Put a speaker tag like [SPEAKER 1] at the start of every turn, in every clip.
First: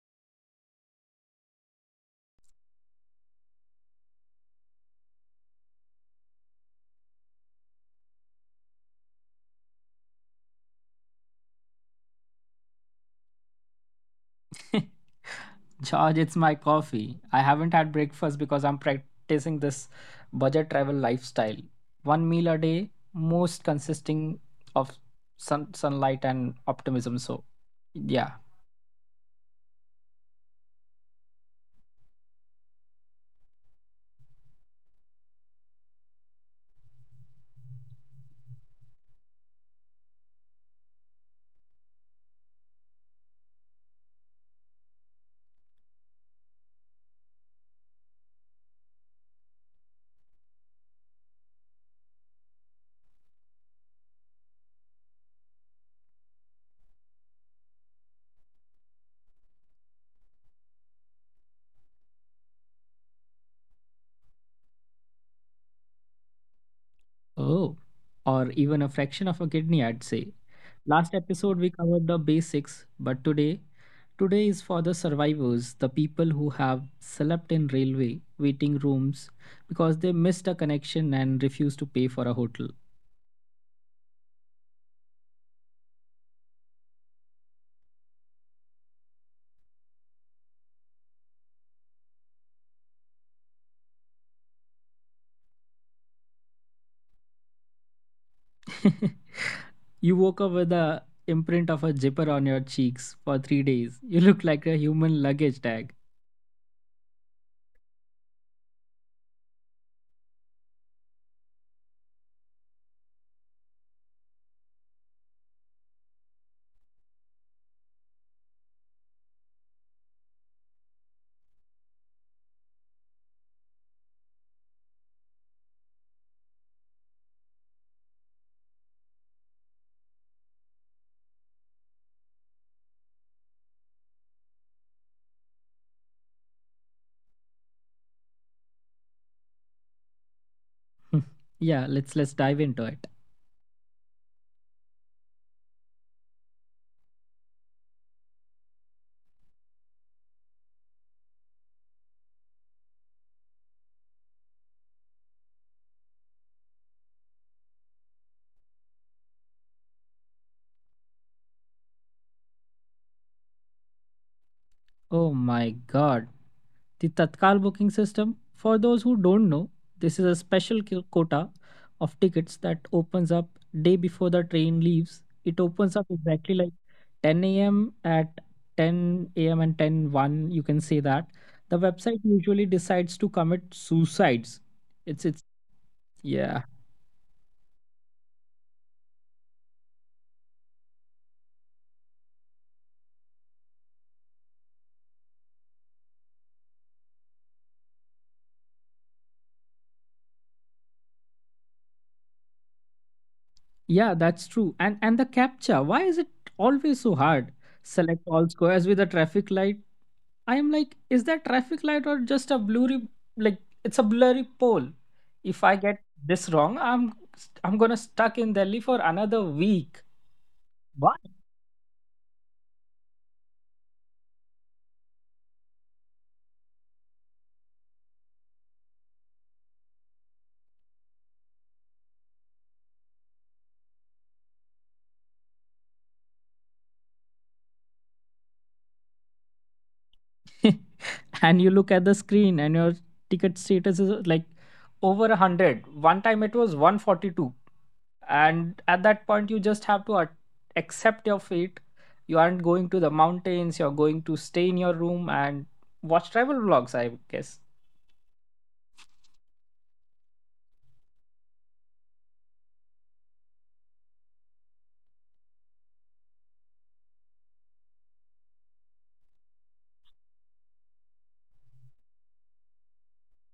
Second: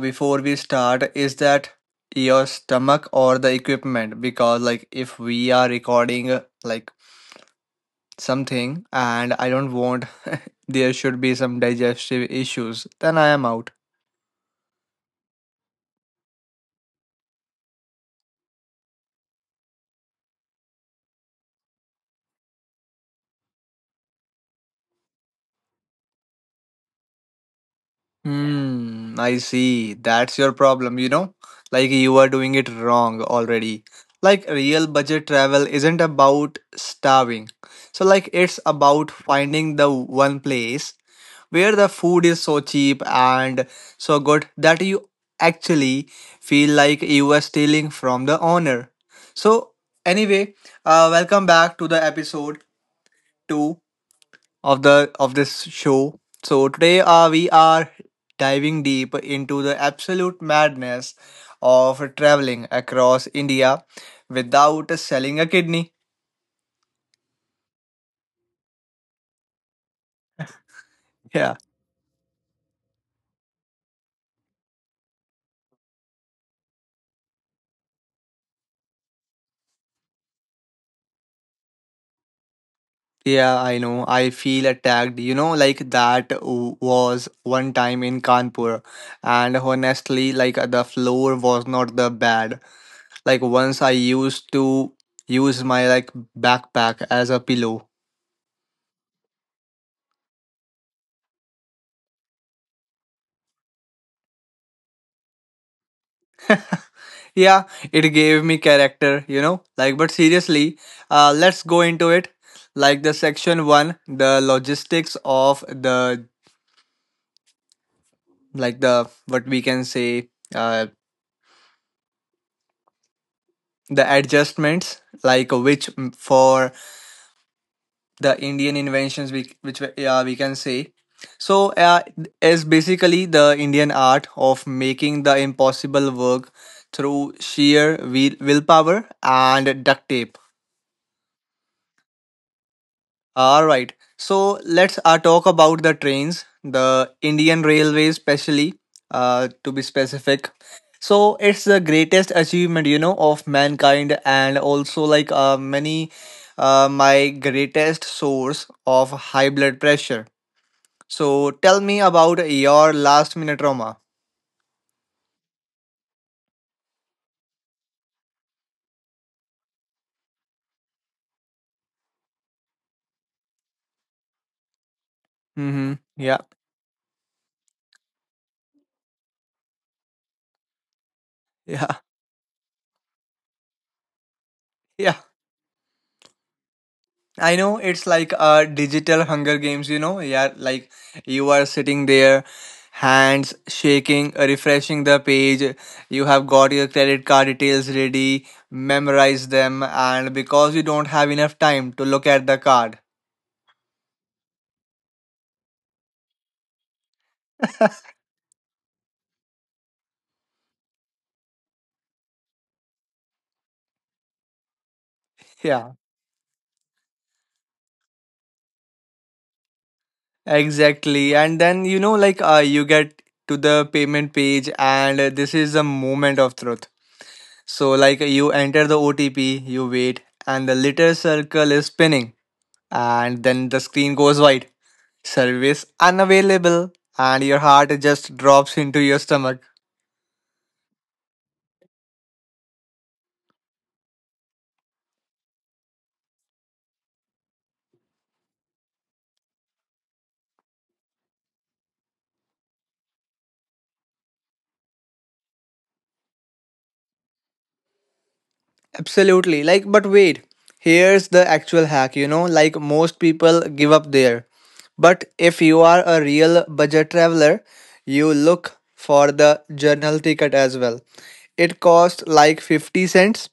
[SPEAKER 1] before we start, is that your stomach or the equipment? Because like if we are recording like something and I don't want there should be some digestive issues, then I am out.
[SPEAKER 2] George, it's my coffee. I haven't had breakfast because I'm practicing this budget travel lifestyle. One meal a day, most consisting of sunlight and optimism. So, yeah.
[SPEAKER 1] Hmm, I see. That's your problem, you know? Like you are doing it wrong already. Like real budget travel isn't about starving. So like it's about finding the one place where the food is so cheap and so good that you actually feel like you are stealing from the owner. So anyway, welcome back to the episode 2 of this show. So today we are diving deep into the absolute madness of traveling across India without selling a kidney.
[SPEAKER 2] Oh, or even a fraction of a kidney, I'd say. Last
[SPEAKER 1] Yeah.
[SPEAKER 2] episode, we covered the basics, but today is for the survivors, the people who have slept in railway waiting rooms because they missed a connection and refused to pay for a hotel.
[SPEAKER 1] Yeah, I know. I feel attacked. You know, like that was one time in Kanpur. And honestly, like the floor was not the bad. Like once I used to use my like backpack as a pillow.
[SPEAKER 2] You woke up with the imprint of a zipper on your cheeks for 3 days. You look like a human luggage tag.
[SPEAKER 1] Yeah, it gave me character, you know. Like, but seriously, let's go into it. Like the section one, the logistics of the like the what we can say, the adjustments, like which for the Indian inventions, yeah we can say. So, is basically the Indian art of making the impossible work through sheer willpower and duct tape.
[SPEAKER 2] Yeah, let's dive into it.
[SPEAKER 1] All right. So let's talk about the trains, the Indian Railways, specially to be specific. So it's the greatest achievement, you know, of mankind, and also like my greatest source of high blood pressure. So tell me about your last minute trauma.
[SPEAKER 2] Oh my God. The Tatkal booking system, for those who don't know, this is a special quota of tickets that opens up day before the train leaves. It
[SPEAKER 1] Mm-hmm.
[SPEAKER 2] opens up
[SPEAKER 1] Yeah.
[SPEAKER 2] exactly like 10 a.m., at 10 a.m. and ten one, you can say that. The
[SPEAKER 1] Yeah.
[SPEAKER 2] website usually decides to commit suicides.
[SPEAKER 1] Yeah.
[SPEAKER 2] It's yeah.
[SPEAKER 1] I know it's like a digital Hunger Games, you know? Yeah, like you are sitting there, hands shaking, refreshing the page. You have got your credit card details ready, memorize them, and because you don't have enough time to look at the card.
[SPEAKER 2] Yeah, that's true. And the captcha, why is it always so hard? Select all squares with a traffic light. I am like, is that traffic light or just a blurry like it's a blurry pole? If I
[SPEAKER 1] Yeah,
[SPEAKER 2] get this wrong, I'm gonna stuck in Delhi for another week.
[SPEAKER 1] exactly. And then, you know, like you get to the payment page, and this is the moment of truth. So, like you enter the OTP, you wait, and the little circle is spinning, and then the screen goes white. Service unavailable, and your heart just drops into your stomach.
[SPEAKER 2] and you look at the screen and your ticket status is like over 100. One time it was 142. And at that point, you just have to accept your fate. You aren't going to the mountains, you're going to stay in your room and watch travel vlogs, I guess.
[SPEAKER 1] Absolutely. Like, but wait, here's the actual hack, you know, like most people give up there. But if you are a real budget traveler, you look for the journal ticket as well. It costs like 50 cents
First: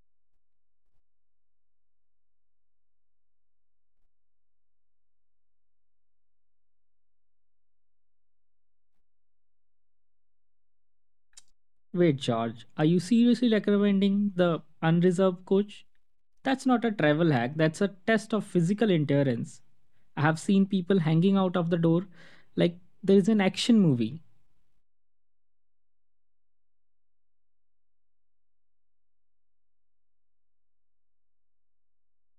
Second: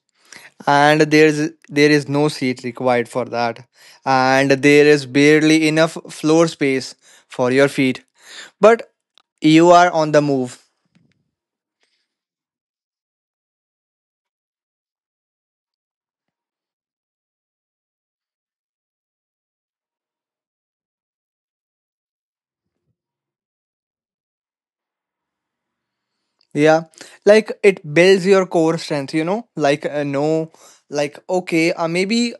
[SPEAKER 1] and there is no seat required for that. And there is barely enough floor space for your feet. But you are on the move.
[SPEAKER 2] Wait, George, are you seriously recommending the unreserved coach? That's not a travel hack, that's a test of physical endurance. I have seen people hanging out of the door like there is an action movie.
[SPEAKER 1] Yeah, like it builds your core strength, you know, like no, like okay, maybe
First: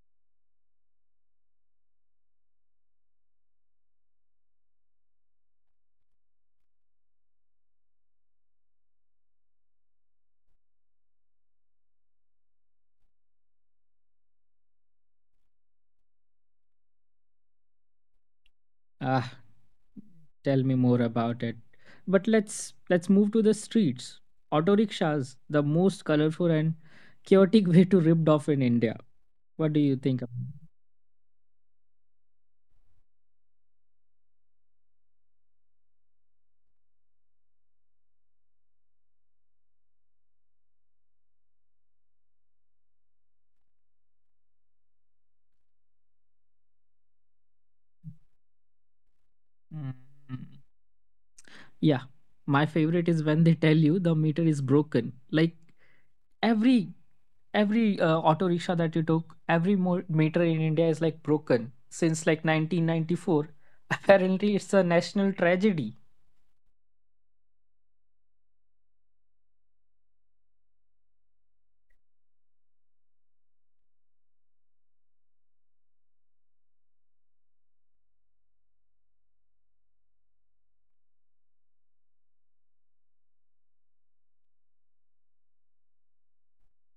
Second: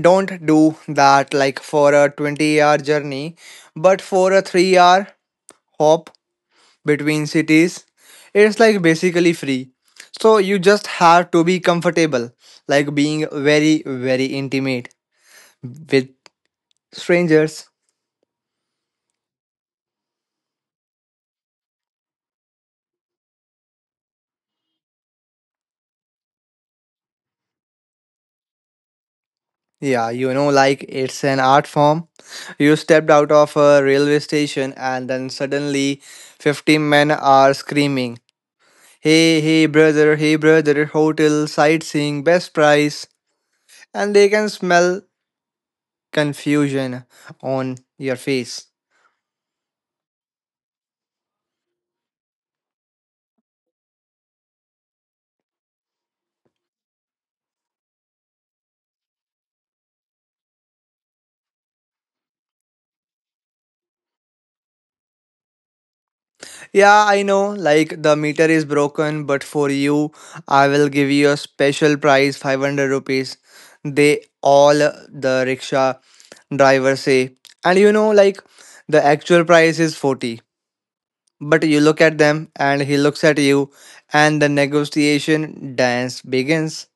[SPEAKER 1] don't do that like for a 20-hour journey, but for a 3-hour hop between cities, it's like basically free. So you just have to be comfortable, like being very, very intimate with strangers.
[SPEAKER 2] Ah, tell me more about it. But let's move to the streets. Auto rickshaws, the most colorful and chaotic way to ripped off in India. What do you
[SPEAKER 1] Yeah,
[SPEAKER 2] think
[SPEAKER 1] you
[SPEAKER 2] about
[SPEAKER 1] know,
[SPEAKER 2] it?
[SPEAKER 1] like it's an art form. You stepped out of a railway station and then suddenly 15 men are screaming, hey, hey, brother, hotel, sightseeing, best price. And they can smell confusion on your face.
[SPEAKER 2] Mm. Yeah, my favorite is when they tell you the meter is broken. Like every every auto rickshaw that you took, every meter in India is like broken since like 1994. Apparently, it's a national tragedy.
[SPEAKER 1] Yeah, I know. Like the meter is broken, but for you, I will give you a special price, 500 rupees. They all the rickshaw driver say. And you know, like the actual price is 40. But you look at them and he looks at you and the negotiation dance begins.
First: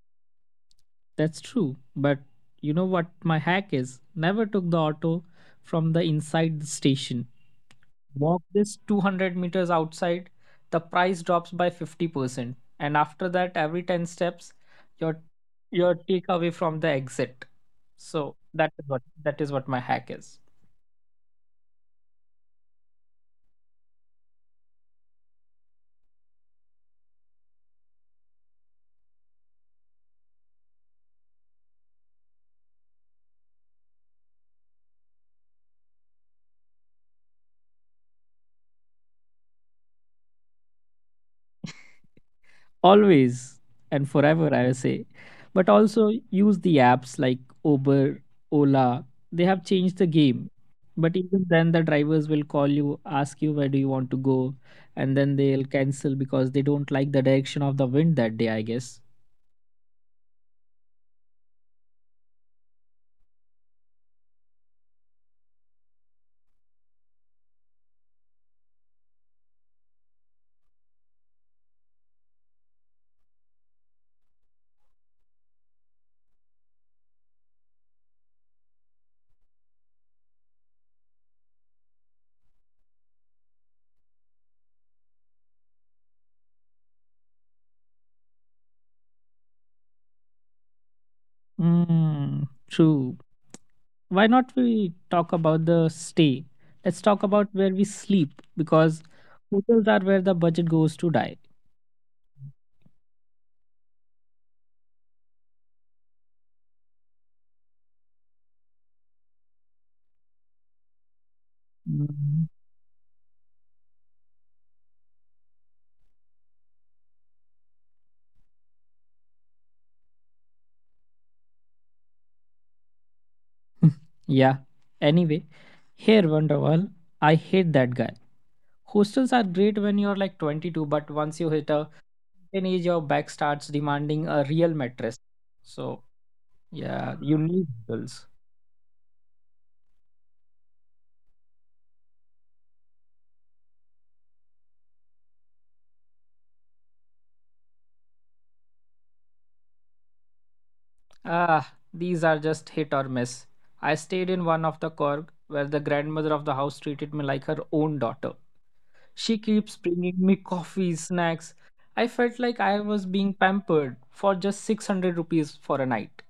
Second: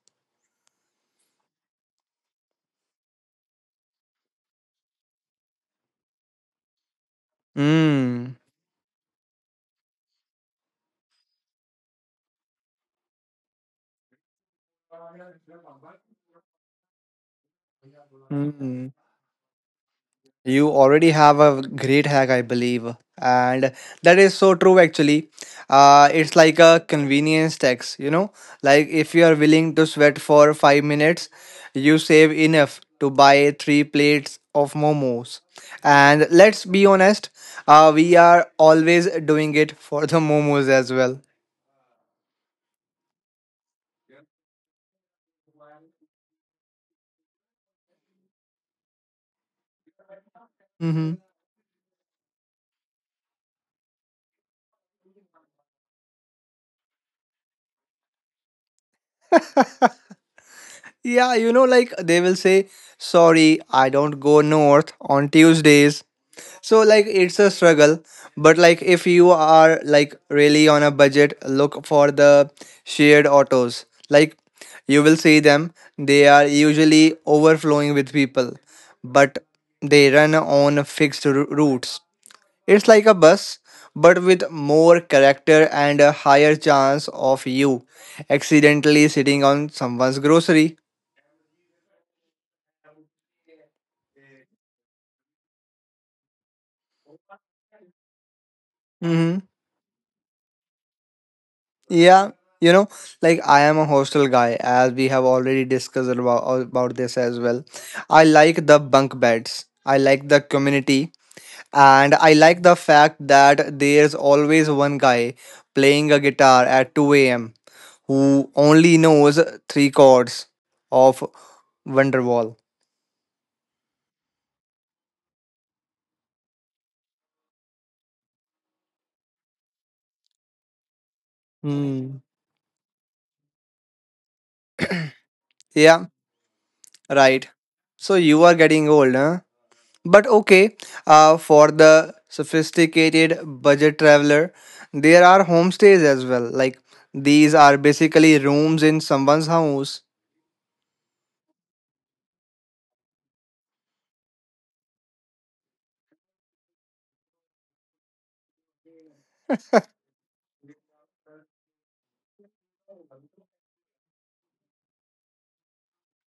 [SPEAKER 2] That's true. But you know what my hack is? Never took the auto from the inside the station.
[SPEAKER 1] Mm.
[SPEAKER 2] Walk this 200 meters outside, the price drops by 50%. And after that, every 10 steps, your your takeaway from the exit. So that is
[SPEAKER 1] Mm.
[SPEAKER 2] what that is what my hack is.
[SPEAKER 1] You already have a great hack, I believe. And that is so true, actually. It's like a convenience tax, you know? Like, if you are willing to sweat for 5 minutes, you save enough to buy three plates of momos. And let's be honest, we are always doing it for the momos as well.
[SPEAKER 2] Always and forever, I say. But also use the apps like Uber, Ola. They have changed the game.
[SPEAKER 1] Mm-hmm.
[SPEAKER 2] But even then, the drivers will call you, ask you where do you want to go, and then they'll cancel because they don't like the direction of the wind that day, I guess.
[SPEAKER 1] Yeah, you know, like they will say, sorry, I don't go north on Tuesdays. So like it's a struggle, but like if you are like really on a budget, look for the shared autos. Like you will see them. They are usually overflowing with people, but they run on fixed routes. It's like a bus, but with more character and a higher chance of you accidentally sitting on someone's grocery.
[SPEAKER 2] Mm, true. Why not we talk about the stay? Let's talk about where we sleep, because
[SPEAKER 1] Mm-hmm.
[SPEAKER 2] hotels are where the budget goes to die.
[SPEAKER 1] Yeah, you know, like I am a hostel guy, as we have already discussed about this as well. I like the bunk beds, I like the community, and I
[SPEAKER 2] Mhm.
[SPEAKER 1] like the fact that there's always one guy playing a guitar at 2 a.m. who only knows three chords of Wonderwall.
[SPEAKER 2] Yeah. Anyway, here, Wonderwall, I hate that guy. Hostels are great when you're like 22, but once you hit a
[SPEAKER 1] Hmm.
[SPEAKER 2] certain age, your back starts demanding a real mattress. So,
[SPEAKER 1] Yeah,
[SPEAKER 2] yeah, you
[SPEAKER 1] right.
[SPEAKER 2] need
[SPEAKER 1] So
[SPEAKER 2] bills.
[SPEAKER 1] you are getting old, huh? But okay, for the sophisticated budget traveler, there are homestays as well. Like these are basically rooms in someone's house.
[SPEAKER 2] Ah, these are just hit or miss. I stayed in one of the Korg where the grandmother of the house treated me like her own daughter. She keeps bringing me coffee, snacks. I felt like I was being pampered for just 600 rupees for a night.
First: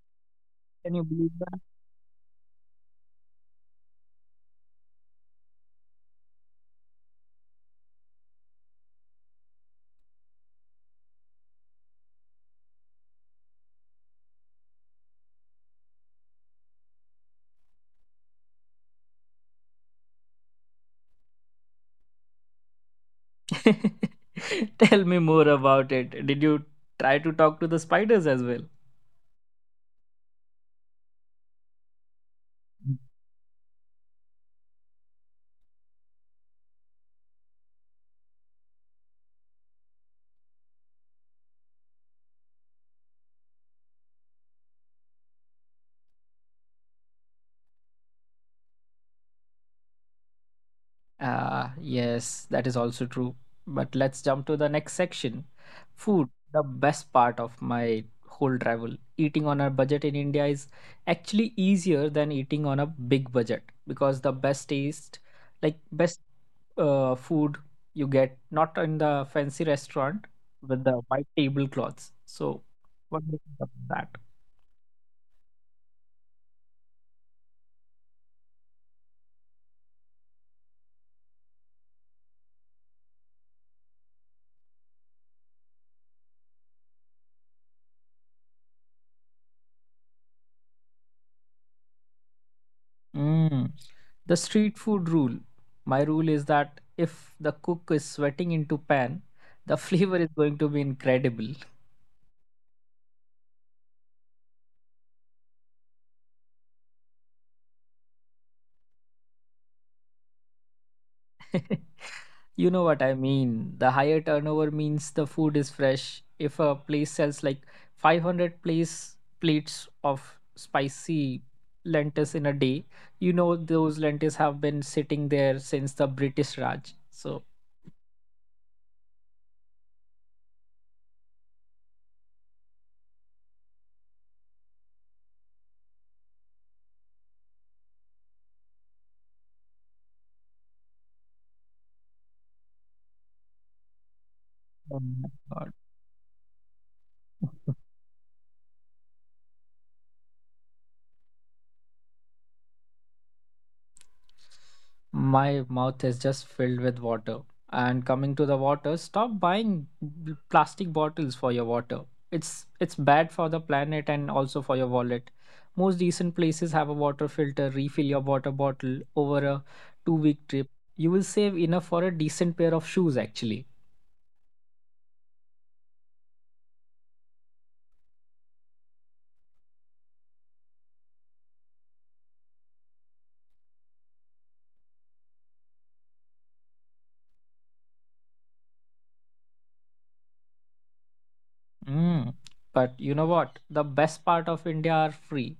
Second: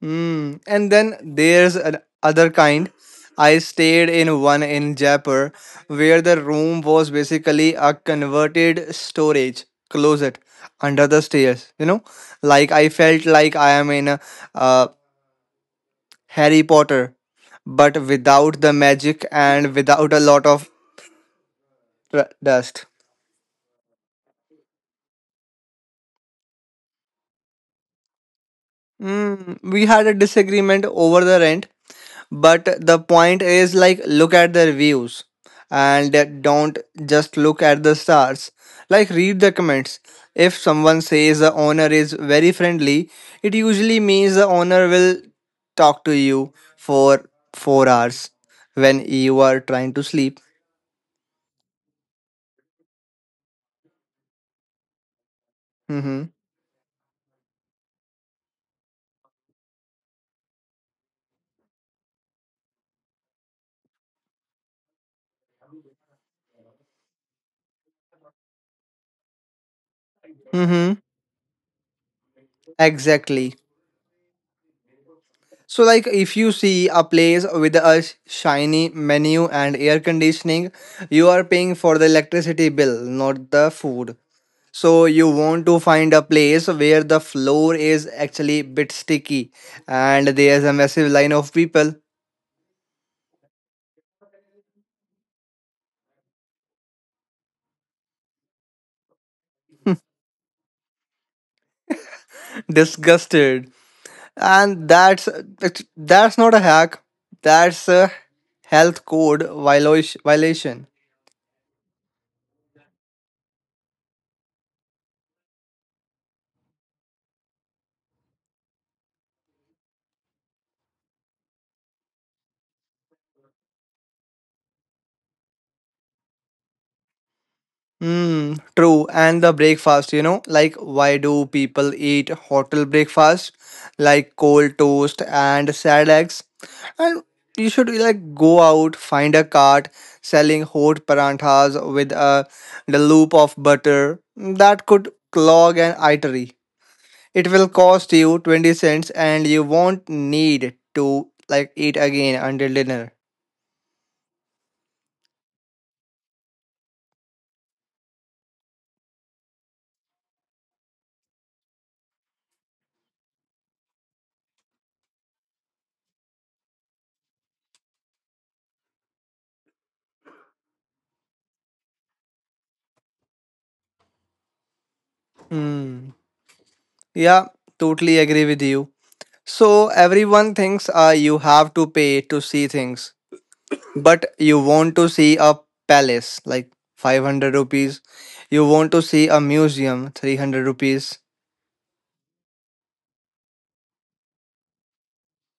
[SPEAKER 1] Hmm. And
[SPEAKER 2] Can you
[SPEAKER 1] then
[SPEAKER 2] believe?
[SPEAKER 1] there's an other kind. I stayed in one in Jaipur where the room was basically a converted storage closet under the stairs. You know, like I felt like I am in a, uh, Harry Potter, but without the magic and without a lot of dust.
[SPEAKER 2] Tell me more about it. Did you try to talk to the spiders as well?
[SPEAKER 1] Mm, we had a disagreement over the rent, but the point is like look at the reviews and don't just look at the stars. Like read the comments. If someone says the owner is very friendly, it usually means the owner will talk to you for 4 hours when you are trying to sleep.
[SPEAKER 2] Ah, yes, that is also true. But let's jump to the next section. Food,
[SPEAKER 1] Mhm.
[SPEAKER 2] the best part of my whole travel. Eating on a budget in India is actually easier than eating on a big budget, because the best taste, like best food you get not in the fancy restaurant with the
[SPEAKER 1] Mhm.
[SPEAKER 2] white tablecloths. So, what do you
[SPEAKER 1] Exactly.
[SPEAKER 2] think about that?
[SPEAKER 1] So, like, if you see a place with a shiny menu and air conditioning, you are paying for the electricity bill, not the food. So, you want to find a place where the floor is actually bit sticky and there's a massive line of people.
[SPEAKER 2] Mm. The street food rule. My rule is that if the cook is sweating into pan, the flavor is going to be incredible.
[SPEAKER 1] Disgusted. And that's not a hack, that's a health code violation.
[SPEAKER 2] You know what I mean. The higher turnover means the food is fresh. If a place sells like 500 place plates of spicy lentils in a day, you know those lentils have been sitting there since the British Raj. So,
[SPEAKER 1] Mm, true. And the breakfast, you know, like why do people eat hotel breakfast like cold toast and sad eggs? And you should like go out, find a cart selling hot paranthas with a the loop of butter that
[SPEAKER 2] oh
[SPEAKER 1] could
[SPEAKER 2] my God.
[SPEAKER 1] clog an artery. It will cost you 20 cents and you won't need to like eat again until dinner.
[SPEAKER 2] My mouth is just filled with water. And coming to the water, stop buying plastic bottles for your water. It's bad for the planet and also for your wallet. Most decent places have a water filter. Refill your water bottle over a 2-week trip. You will save enough for a decent pair of shoes, actually.
[SPEAKER 1] Hmm. Yeah, totally agree with you. So everyone thinks you have to pay to see things, but you want to see a palace like 500 rupees. You want to see a museum 300 rupees.
[SPEAKER 2] Mm. But you know what? The best part of India are free.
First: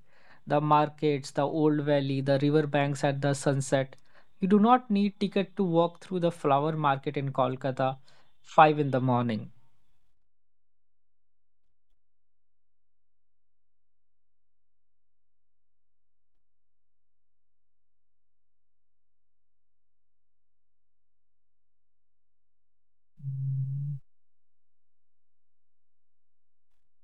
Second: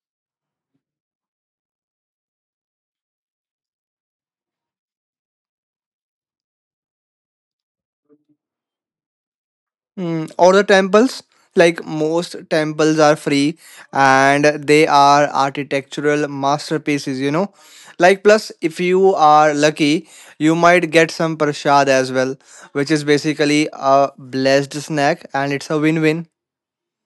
[SPEAKER 2] The markets, the old valley, the riverbanks at the sunset. You do not need ticket to walk through the flower market in Kolkata 5 in the morning.
[SPEAKER 1] Mm, or the temples like most temples are free and they are architectural masterpieces, you know. Like plus if you are lucky, you might get some prasad as well, which is basically a blessed snack and it's a win-win.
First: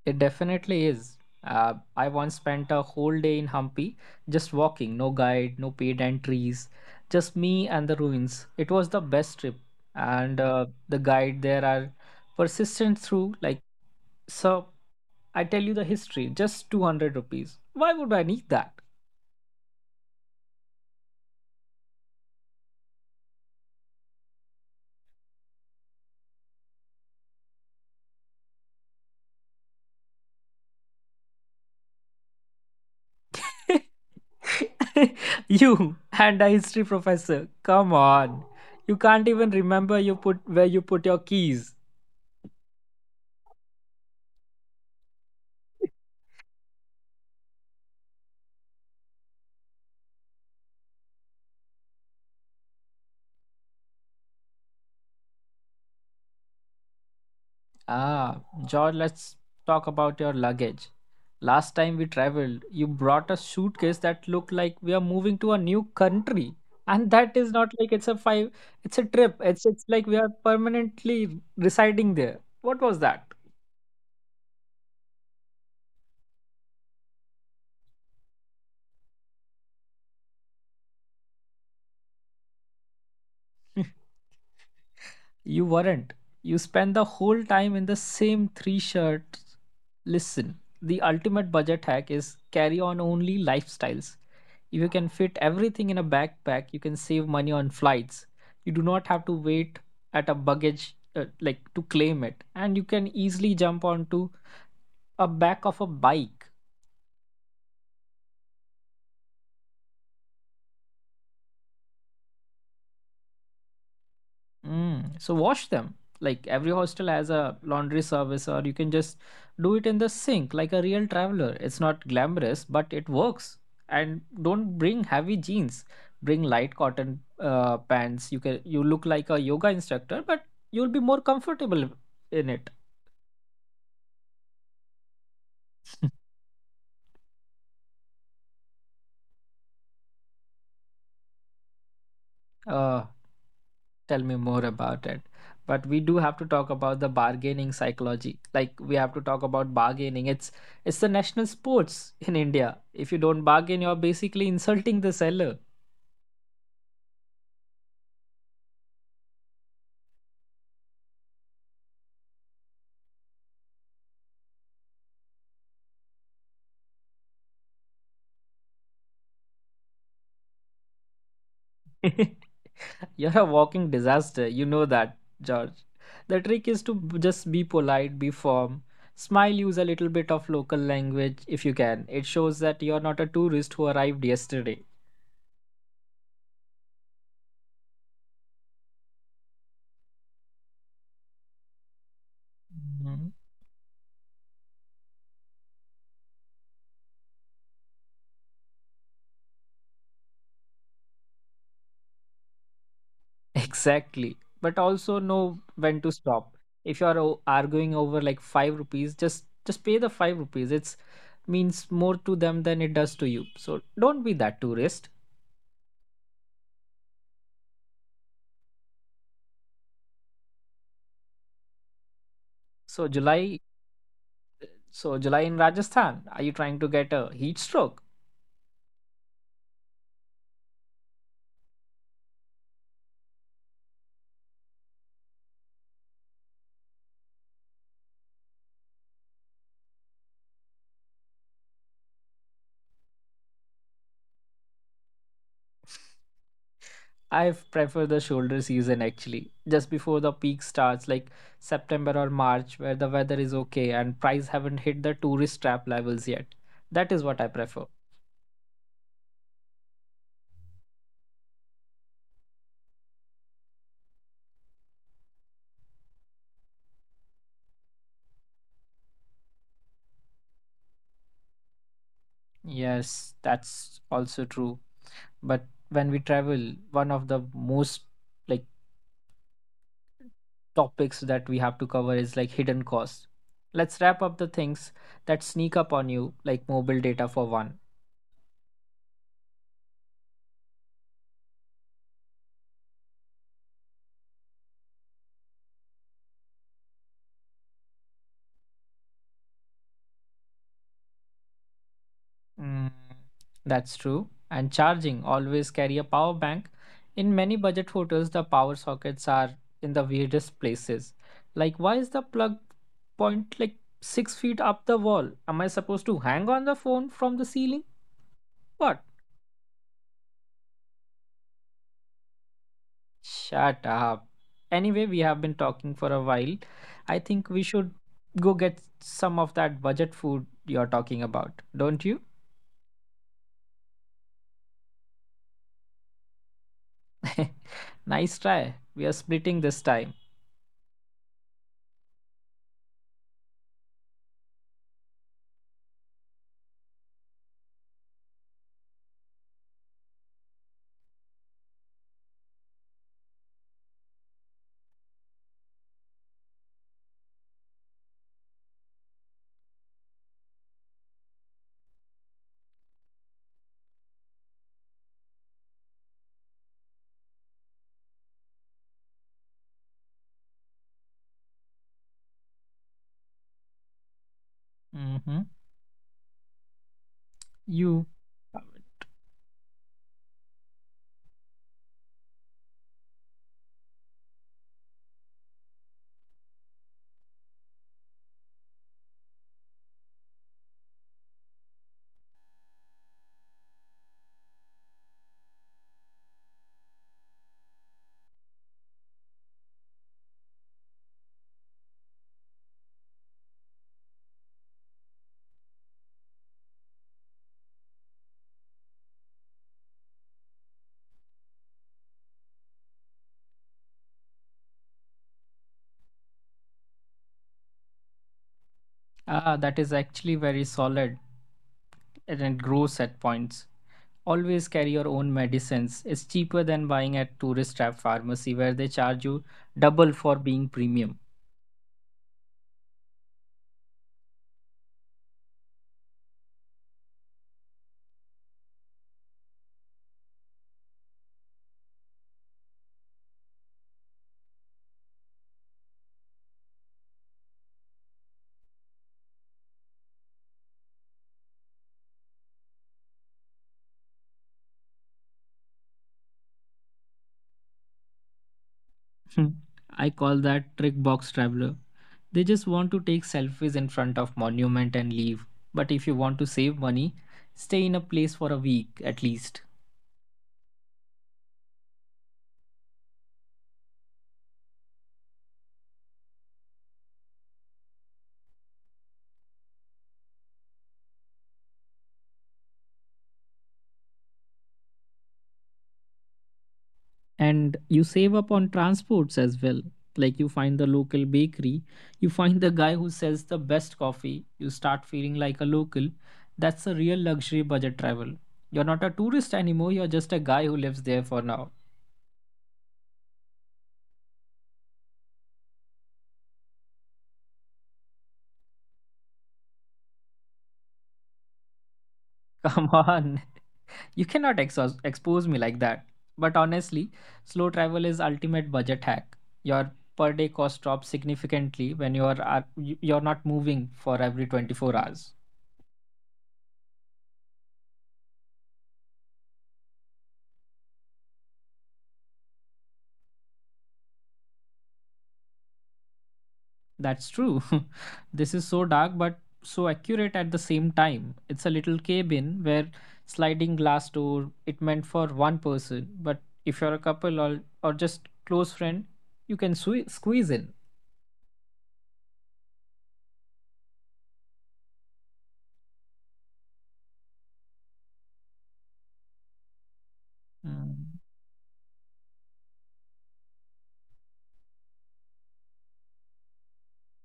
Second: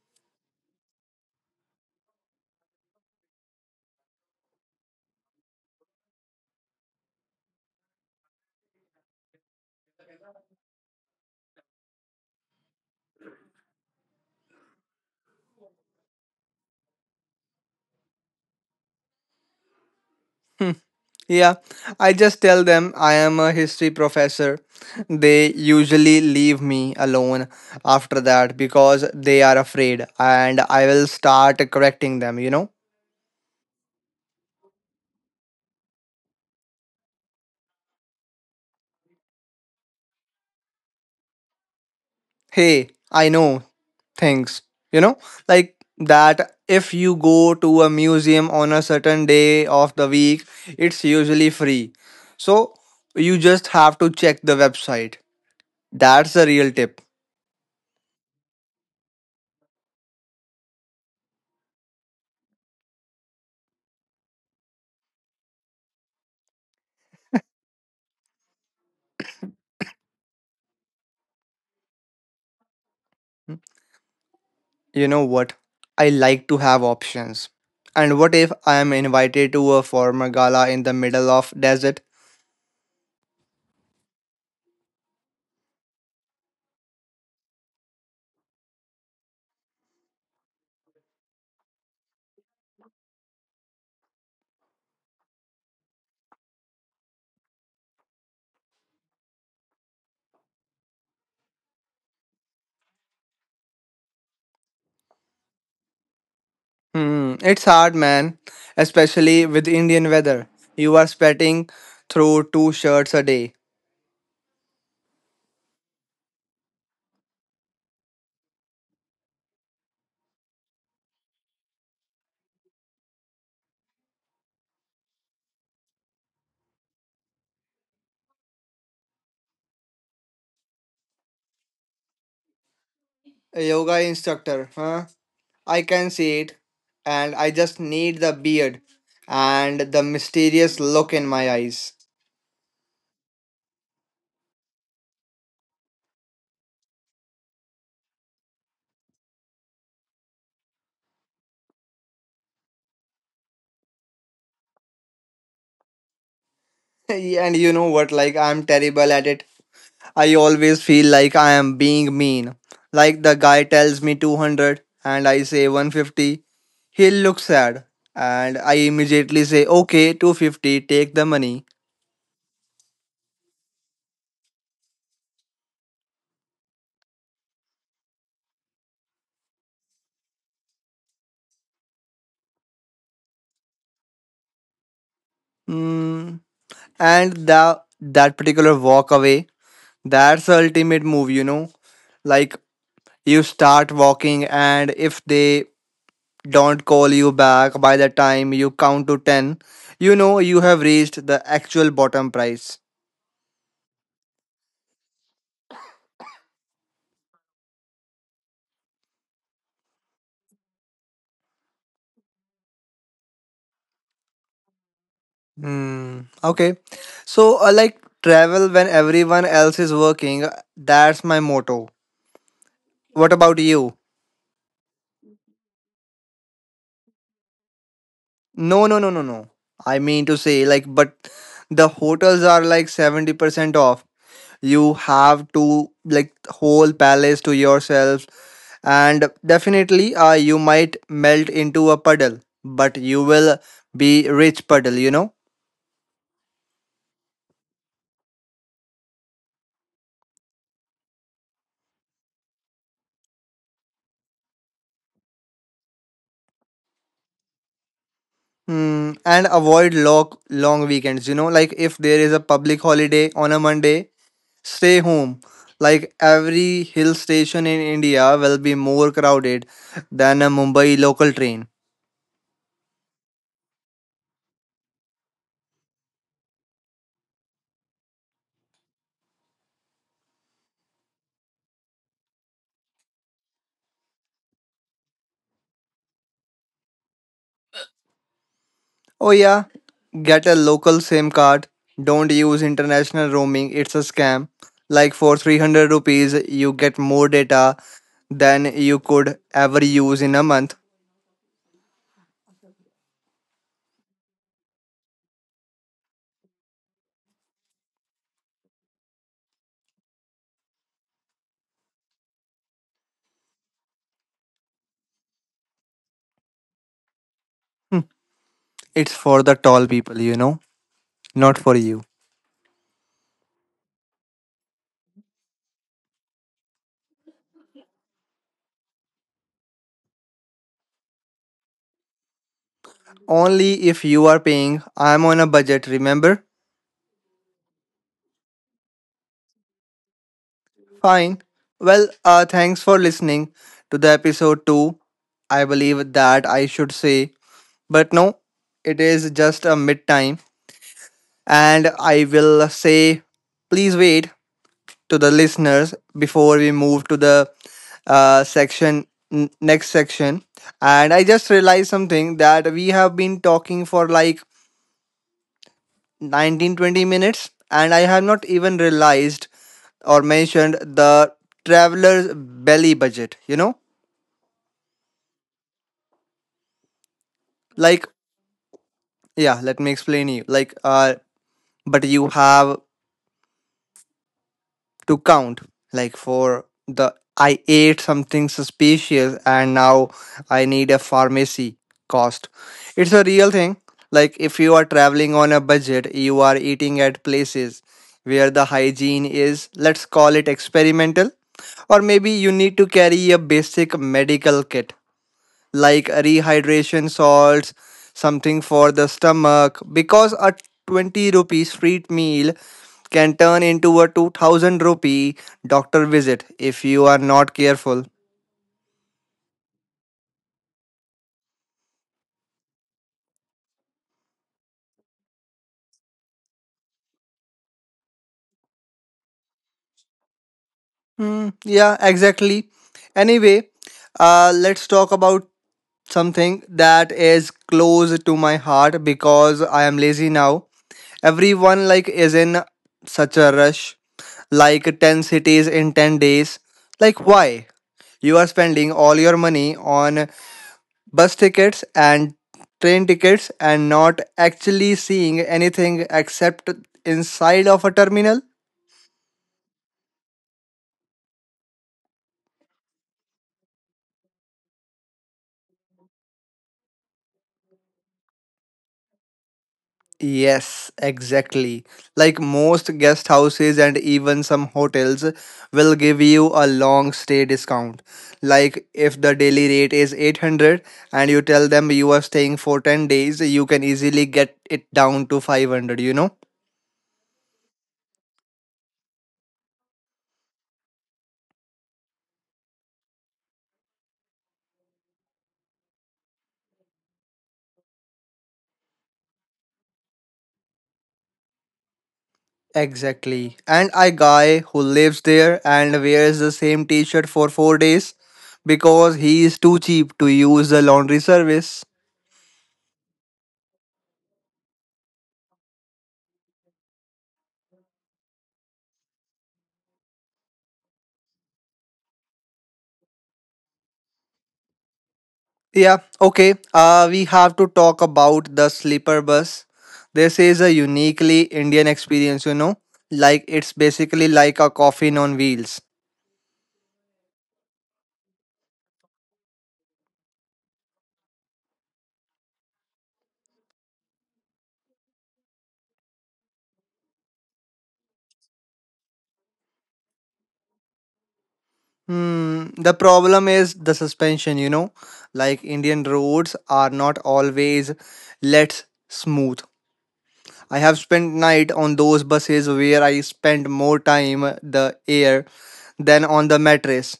[SPEAKER 2] It definitely is. I once spent a whole day in Hampi, just walking, no guide, no paid entries, just me and the ruins. It was the best trip. And the guide there are persistent through, like, so I tell you the history, just 200 rupees. Why would I need that?
[SPEAKER 1] Hmm. Yeah, I just tell them I am a history professor. They usually leave me alone after that because they are afraid, and I will start correcting them, you know.
[SPEAKER 2] You and a history professor, come on. You can't even remember you put where you put your keys.
[SPEAKER 1] Hey, I know things, you know, like that. If you go to a museum on a certain day of the week, it's usually free. So you just have to check the website. That's the real tip.
[SPEAKER 2] Ah, George, let's talk about your luggage. Last time we traveled, you brought a suitcase that looked like we are moving to a new country. And that is not like it's a trip. It's like we are permanently residing there. What was that?
[SPEAKER 1] You know what? I like to have options. And what if I am invited to a formal gala in the middle of desert?
[SPEAKER 2] You weren't. You spent the whole time in the same three shirts. Listen, the ultimate budget hack is carry on only lifestyles. If you can fit everything in a backpack, you can save money on flights. You do not have to wait at a baggage like to claim it, and you can easily jump onto a back of a bike.
[SPEAKER 1] Hmm, it's hard, man. Especially with Indian weather. You are sweating through two shirts a day.
[SPEAKER 2] Mm. So wash them. Like every hostel has a laundry service, or you can just do it in the sink like a real traveler. It's not glamorous, but it works. And don't bring heavy jeans. Bring light cotton pants. You can you look like a yoga instructor, but you'll be more comfortable in it.
[SPEAKER 1] A yoga instructor, huh? I can see it. And I just need the beard and the mysterious look in my eyes.
[SPEAKER 2] Uh, Tell me more about it. But we do have to talk about the bargaining psychology. Like we have to talk about bargaining. It's the national sports in India. If you don't bargain, you're basically insulting the seller.
[SPEAKER 1] And you know what? Like, I'm terrible at it. I always feel like I am being mean. Like the guy tells me 200 and I say 150. He looks sad and I immediately say, okay, 250, take the money.
[SPEAKER 2] You're a walking disaster. You know that, George. The trick is to just be polite, be firm, smile, use a little bit of local language if you can. It shows that you're not a tourist who arrived yesterday.
[SPEAKER 1] Mm. And that particular walk away, that's the ultimate move, you know? Like
[SPEAKER 2] Mhm.
[SPEAKER 1] you start walking and if they don't call you back by the time you count to 10, you know you have reached the actual bottom price.
[SPEAKER 2] Exactly. But also know when to stop. If you are arguing over like 5 rupees, just pay the 5 rupees. It's means more to them than it does to you. So don't be that tourist.
[SPEAKER 1] Hmm. Okay. So, like travel when everyone else is working, that's my motto.
[SPEAKER 2] So
[SPEAKER 1] What about
[SPEAKER 2] July
[SPEAKER 1] you?
[SPEAKER 2] so July in Rajasthan, are you trying to get a heat stroke?
[SPEAKER 1] No, no, no, no, no. I mean to say, like, but the hotels are like 70% off. You have to, like, whole palace to yourself. And definitely, you might melt into a puddle, but you will be rich puddle, you know?
[SPEAKER 2] I prefer the shoulder season, actually, just before the peak starts, like September or March, where the weather is okay and price haven't hit the tourist trap levels yet. That is what I prefer.
[SPEAKER 1] Hmm. And avoid long, long weekends, you know? Like, if there is a public holiday on a Monday, stay home. Like every hill station in India will be more crowded than a Mumbai local train.
[SPEAKER 2] Yes, that's also true. But when we travel, one of the most, like, topics that we have to cover is, like, hidden costs. Let's wrap up the things that sneak up on you, like mobile data, for one.
[SPEAKER 1] Oh, yeah, get a local SIM card. Don't use international roaming, it's a scam. Like for 300 rupees, you get more data than you could ever use in a month.
[SPEAKER 2] Mm, that's true. And charging, always carry a power bank. In many budget hotels, the power sockets are in the weirdest places. Like, why is the plug point like 6 feet up the wall? Am I supposed to hang on the phone from the ceiling? What?
[SPEAKER 1] It's for the tall people, you know, not for you.
[SPEAKER 2] Shut up. Anyway, we have been talking for a while. I think we should go get some of that budget food you're talking about, don't you?
[SPEAKER 1] Only if you are paying. I'm on a budget, remember?
[SPEAKER 2] Nice try. We are splitting this time.
[SPEAKER 1] Fine. Well, thanks for listening to the episode 2. I believe that I should say, but no, it is just a mid time. And I will say, please wait to the listeners before we move to the uh, section, next section. And I just realized something that we have been talking for like 19 20 minutes, and I have not even realized or mentioned the traveler's belly budget.
[SPEAKER 2] Hmm. You.
[SPEAKER 1] like yeah, let me explain you, but you have to count, like, for the I ate something suspicious and now I need a pharmacy cost. It's a real thing. Like, if you are traveling on a budget, you are eating at places where the hygiene is, let's call it, experimental. Or maybe you need to carry a basic medical kit like rehydration salts, something for the stomach, because a 20 rupee street meal can turn into a 2000 rupee doctor visit if you are not careful.
[SPEAKER 2] Ah, that is actually very solid and it grows at points. Always carry your own medicines. It's cheaper than buying at tourist trap pharmacy where they charge you double for being premium.
[SPEAKER 1] Hmm, yeah, exactly. Anyway, let's talk about something that is close to my heart because I am lazy now. Everyone like is in such a rush, like 10 cities in 10 days. Like, why? You are spending all your money on bus tickets and train tickets and not actually seeing anything except inside of a terminal?
[SPEAKER 2] I call that trick box traveler. They just want to take selfies in front of monument and leave. But if you want to save money, stay in a place for a week at least.
[SPEAKER 1] Yes, exactly. Like, most guest houses and even some hotels will give you a long stay discount. Like, if the daily rate is 800 and you tell them you are staying for 10 days, you can easily get it down to 500, you know?
[SPEAKER 2] And you save up on transports as well. Like, you find the local bakery, you find the guy who sells the best coffee, you start feeling like a local. That's a real luxury budget travel. You're not a tourist anymore, you're just a guy who lives there for now.
[SPEAKER 1] Exactly. And I guy who lives there and wears the same t-shirt for 4 days because he is too cheap to use the laundry service.
[SPEAKER 2] Come on. You cannot expose me like that. But honestly, slow travel is ultimate budget hack. Your per day cost drops significantly when you you're not moving for every 24 hours.
[SPEAKER 1] Yeah, okay. We have to talk about the sleeper bus. This is a uniquely Indian experience, you know. Like, it's basically like a coffin on wheels.
[SPEAKER 2] That's true. This is so dark but so accurate at the same time. It's a little cabin where sliding glass door it meant for one person, but if you're a couple or just close friend, you can squeeze in.
[SPEAKER 1] Hmm, the problem is the suspension, you know. Like, Indian roads are not always, let's, smooth. I have
[SPEAKER 2] Mm.
[SPEAKER 1] spent night on those buses where I spent more time the air than on the mattress.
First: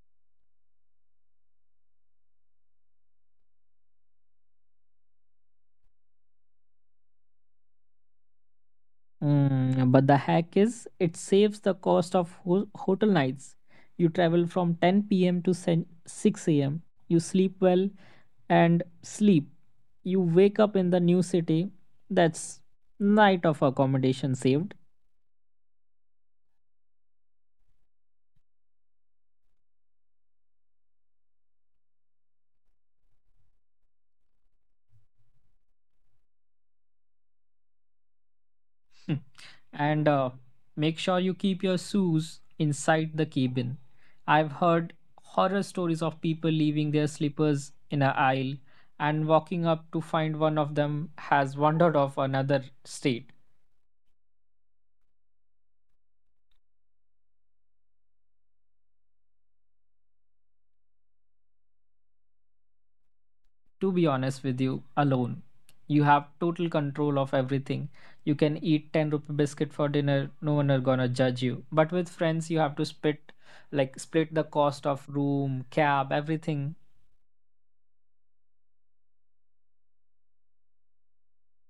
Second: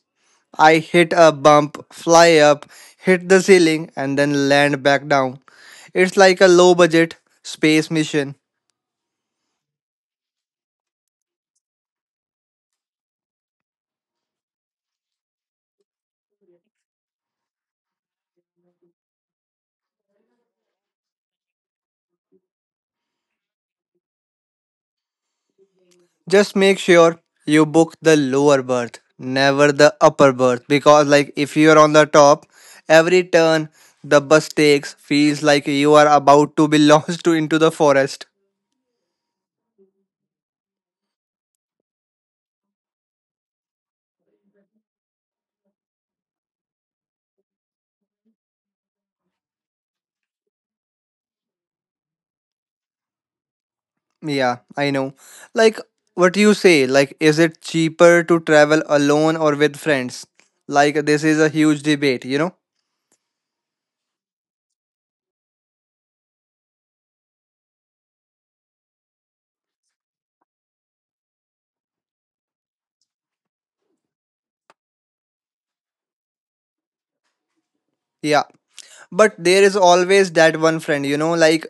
[SPEAKER 1] I hit a bump, fly up, hit the ceiling, and then land back down. It's like a low budget space mission.
[SPEAKER 2] But the hack is it saves the cost of hotel nights. You travel from 10 p.m. to 6 a.m. You sleep well and sleep. You wake up in the new city. That's night of accommodation saved.
[SPEAKER 1] Just make sure you book the lower berth, never the upper berth, because like if you are on the top, every turn the bus takes feels like you are about to be launched into the forest.
[SPEAKER 2] Hmm. And make sure you keep your shoes inside the cabin. I've heard horror stories of people leaving their slippers in a aisle and walking up to find one of them has wandered off another state.
[SPEAKER 1] Yeah, I know. Like, what do you say? Like, is it cheaper to travel alone or with friends? Like, this is a huge debate, you know?
[SPEAKER 2] To be honest with you, alone. You have total control of everything. You can eat 10 rupee biscuit for dinner, no one are gonna judge you. But with friends you have to split the cost of room, cab, everything.
[SPEAKER 1] Yeah. But there is always that one friend, you know? Like,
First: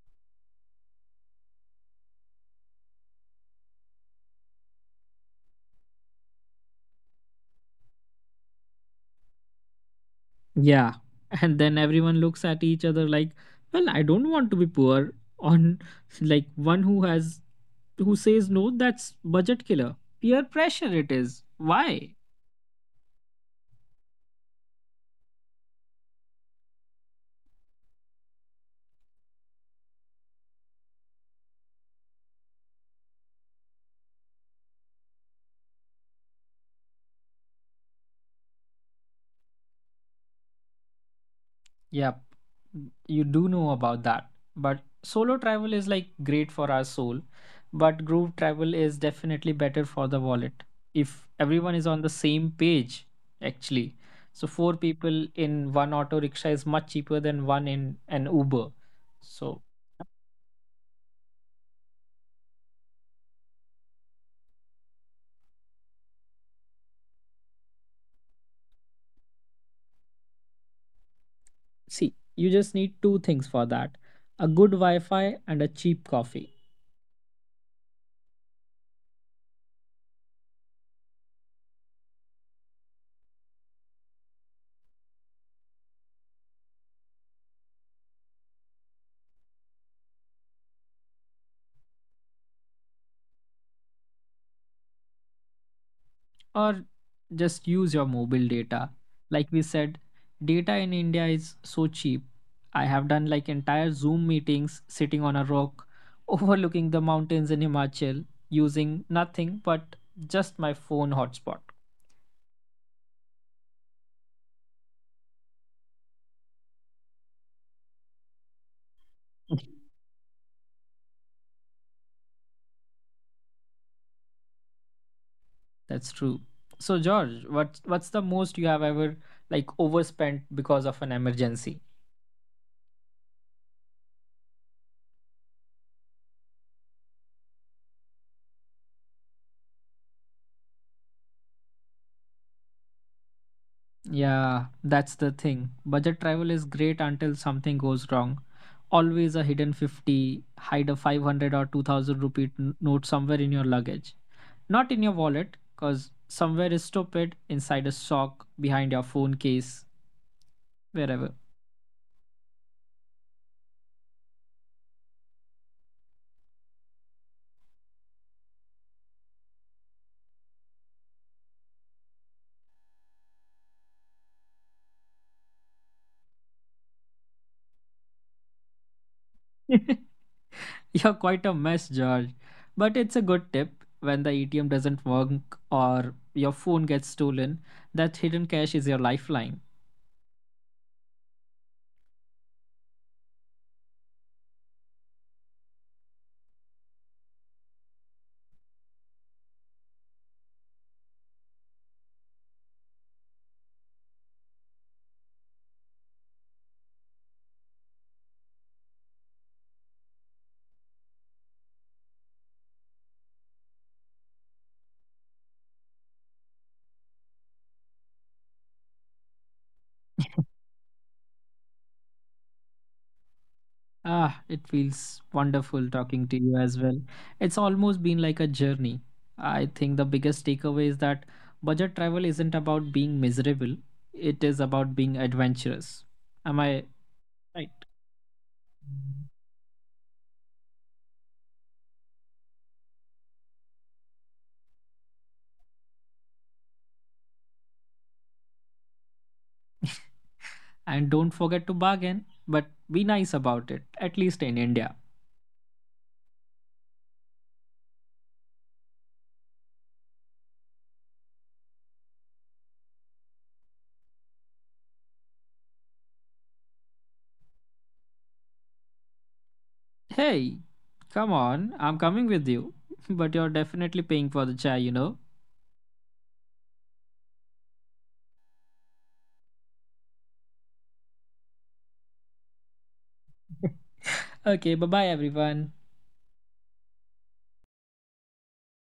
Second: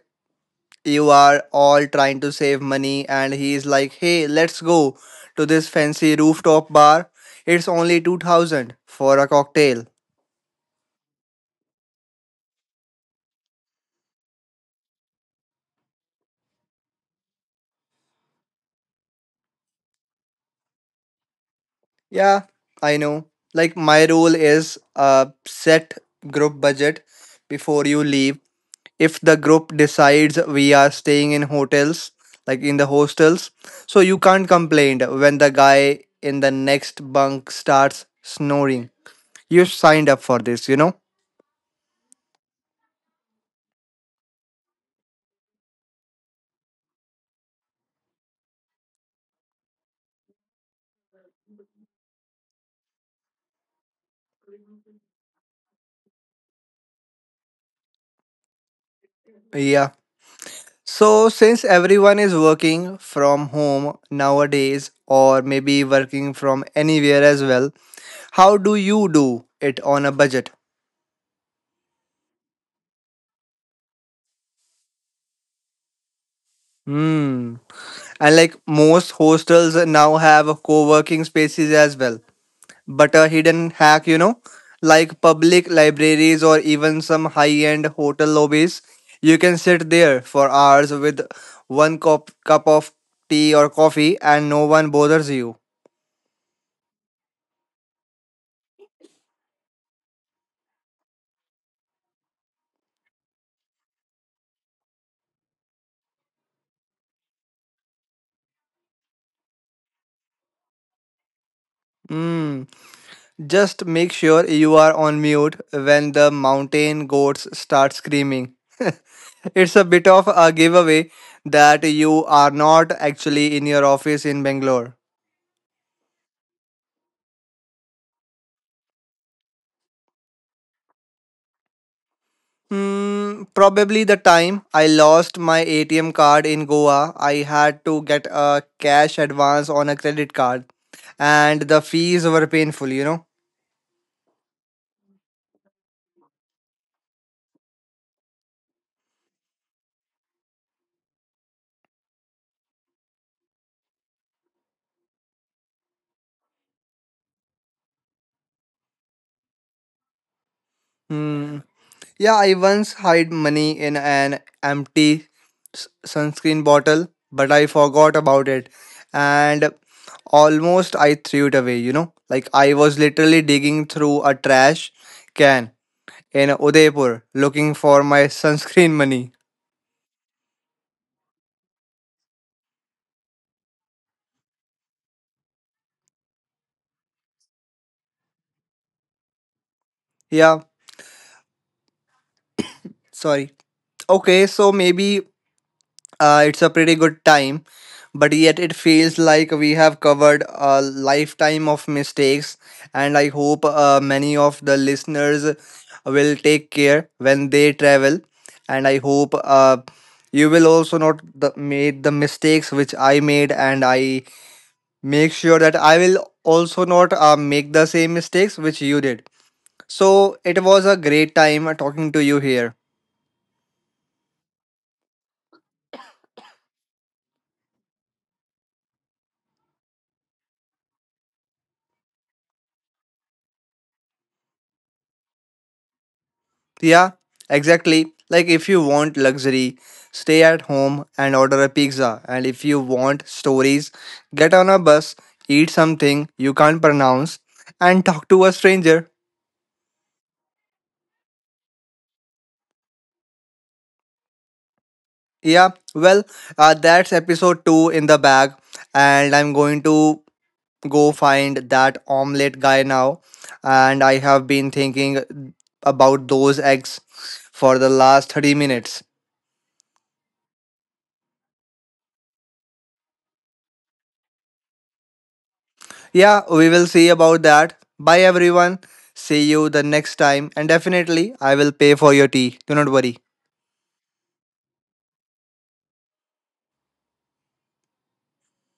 [SPEAKER 1] you are all trying to save money, and he's like, hey, let's go to this fancy rooftop bar. It's only 2000 for a cocktail.
[SPEAKER 2] Yeah. And then everyone looks at each other like, well, I don't want to be poor on like one who says no, that's budget killer. Peer pressure it is. Why?
[SPEAKER 1] Yeah, I know. Like, my rule is, set group budget before you leave. If the group decides we are staying in hotels, like in the hostels, so you can't complain when the guy in the next bunk starts snoring. You signed up for this, you know.
[SPEAKER 2] Yep, you do know about that. But solo travel is like great for our soul, but group travel is definitely better for the wallet. If everyone is on the same page, actually. So four people in one auto rickshaw is much cheaper than one in an Uber. So,
[SPEAKER 1] Yeah, so since everyone is working from home nowadays, or maybe working from anywhere as well, how do you do it on a budget?
[SPEAKER 2] see, you just need two things for that: a good Wi Fi and a cheap coffee.
[SPEAKER 1] Hmm. And like most hostels now have co-working spaces as well, but a hidden hack, you know, like public libraries or even some high end hotel lobbies. You can sit there for hours with one cup of tea or coffee and no one bothers you.
[SPEAKER 2] Or just use your mobile data. Like we said, data in India is so cheap. I have done like entire Zoom meetings sitting on a rock, overlooking the mountains in Himachal, using nothing but just my phone hotspot.
[SPEAKER 1] Mm. Just make sure you are on mute when the mountain goats start screaming. It's a bit of a giveaway that you are not actually in your office in Bangalore.
[SPEAKER 2] That's true. So George, what's the most you have ever like overspent because of an emergency?
[SPEAKER 1] Hmm, probably the time I lost my ATM card in Goa. I had to get a cash advance on a credit card, and the fees were painful, you know.
[SPEAKER 2] Yeah, that's the thing. Budget travel is great until something goes wrong. Always a hidden 50, hide a 500 or 2000 rupee note somewhere in your luggage. Not in your wallet, because somewhere is stupid, inside a sock, behind your phone case, wherever.
[SPEAKER 1] Hmm. Yeah, I once hid money in an empty sunscreen bottle, but I forgot about it, and almost I threw it away, you know. Like, I was literally digging through a trash can in Udaipur looking for my sunscreen money.
[SPEAKER 2] You're quite a mess, George. But it's a good tip. When the ATM doesn't work or your phone gets stolen, that hidden cash is your lifeline.
[SPEAKER 1] Yeah, sorry. Okay, so maybe it's a pretty good time, but yet it feels like we have covered a lifetime of mistakes, and I hope many of the listeners will take care when they travel, and I hope you will also not the, made the mistakes which I made, and I make sure that I will also not make the same mistakes which you did. So it was a great time talking to you here.
[SPEAKER 2] Ah, it feels wonderful talking to you as well. It's almost been like a journey. I think the biggest takeaway is that budget travel isn't about being miserable, it is about being adventurous. Am I
[SPEAKER 1] Yeah,
[SPEAKER 2] right?
[SPEAKER 1] exactly. Like, if you want luxury, stay at home and order a pizza. And if you want stories, get on a bus, eat something you can't pronounce, and talk to a stranger.
[SPEAKER 2] And don't forget to bargain, but be nice about it, at least in India.
[SPEAKER 1] Yeah, well, that's episode 2 in the bag. And I'm going to go find that omelette guy now. And I have been thinking about those eggs for the last 30 minutes.
[SPEAKER 2] Hey, come on, I'm coming with you, but you're definitely paying for the chai, you know?
[SPEAKER 1] Yeah, we will see about that. Bye, everyone. See you the next time. And definitely, I will pay for your tea. Do not worry.
[SPEAKER 2] Okay, bye bye, everyone.